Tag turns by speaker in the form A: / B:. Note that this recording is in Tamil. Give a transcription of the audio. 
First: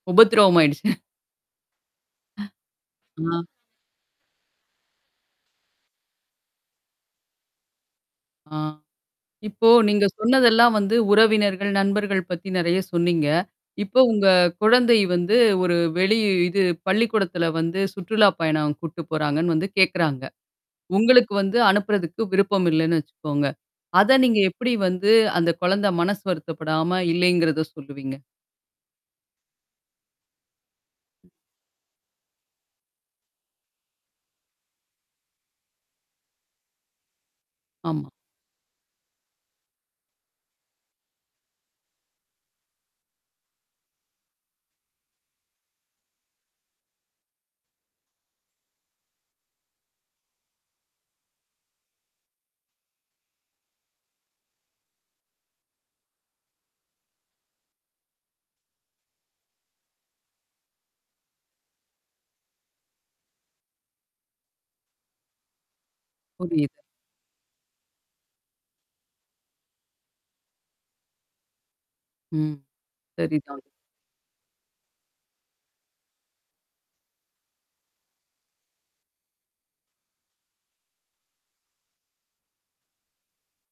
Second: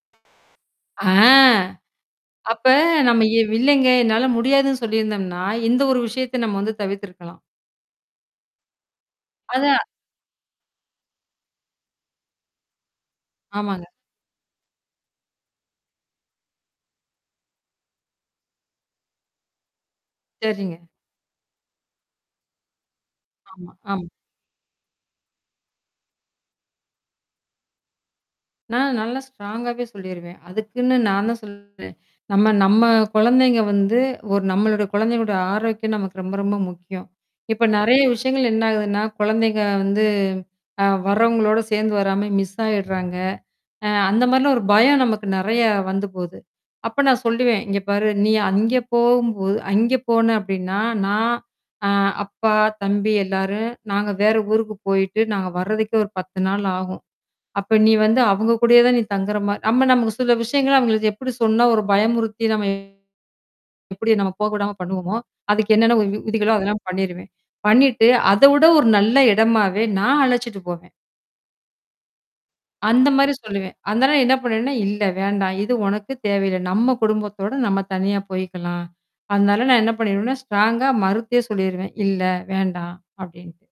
A: உபத்திரவம் ஆயிடுச்சு.
B: ஆ.
A: அஹ்
B: அப்ப நாம எ
A: ஆ
B: இல்லங்க என்னால முடியாதுன்னு சொல்லியிருந்தம்ன்னா, இந்த ஒரு விஷயத்த நம்ம வந்து தவிர்த்து இருக்கலாம்.
A: ஆ, இப்போ
B: அதான்.
A: நீங்க சொன்னதெல்லாம் வந்து உறவினர்கள், நண்பர்கள் பத்தி நிறைய சொன்னீங்க.
B: ஆமாங்க.
A: இப்போ உங்க குழந்தை வந்து ஒரு வெளி இது பள்ளிக்கூடத்தில வந்து சுற்றுலாப் பயணம் கூட்டிட்டு போறாங்கன்னு வந்து கேட்குறாங்க!
B: சரிங்க.
A: உங்களுக்கு வந்து அனுப்புறதுக்கு விருப்பம் இல்லன்னு வச்சுக்கோங்க!
B: ஆமா ஆம்.
A: அத நீங்க எப்பிடி வந்து அந்த குழந்த மனசு வருத்தப்படாம இல்லேங்கிறத சொல்லுவீங்க?
B: நான் நல்லா ஸ்ட்ராங்காகவே சொல்லிருவேன். அதுக்குன்னு நான் தான் சொல்லுறேன், நம்ம, நம்ம குழந்தைங்க வந்து ஒரு நம்மளோட குழந்தைங்களோட ஆரோக்கியம் நமக்கு ரொம்ப, ரொம்ப முக்கியம். இப்ப நிறைய
A: ஆமா.
B: விஷயங்கள் என்ன ஆகுதுன்னா, குழந்தைக வந்து அ வர்றவங்களோட சேர்ந்து வராம மிஸ் ஆயிட்றாங்க. அ அந்த மாரிலாம் ஒரு பயம் நமக்கு நிறையா வந்து போது. அப்ப நான் சொல்லுவேன், இங்கே பாரு! நீ அங்கே போம்போது அங்கே போன அப்பிடின்னா, நான் ஆ அப்பா, தம்பி எல்லாரும் நாங்க வேற ஊருக்கு போயிட்டு நாங்க வர்றதுக்கே ஒரு 10 நாள் ஆகும். அப்ப நீ வந்து அவுங்க கூடயே தான் தங்குற மா நம்ம நமக்கு சில விஷயங்கள அவுங்களுக்கு எப்பிடி சொன்னா ஒரு பயமுறுத்தி நம்ம எப்பிடி நாம் போக விடாம பண்ணுவோமோ! அதுக்கு என்னென்ன விதிகளோ,
A: புரியுது.
B: அதெல்லாம் பண்ணிருவேன். பண்ணிட்டு அதவிட ஒரு நல்ல இடமாவே நான் அலச்சிட்டு போவேன்.
A: ம்.
B: அந்தமாரி
A: சரி தான்.
B: சொல்லுவேன். அதனால என்ன பண்ணேன்னா, இல்ல வேண்டாம். இது உனக்கு தேவையில்ல. நம்ம குடும்பத்தோட நம்ம தனியாக போயிக்கலாம். அதனால நான் என்ன பண்ணிருவேன்னா, ஸ்ட்ராங்காக மறுத்தே சொல்லிருவேன் "இல்ல வேண்டாம் அப்பிடின்ட்டு."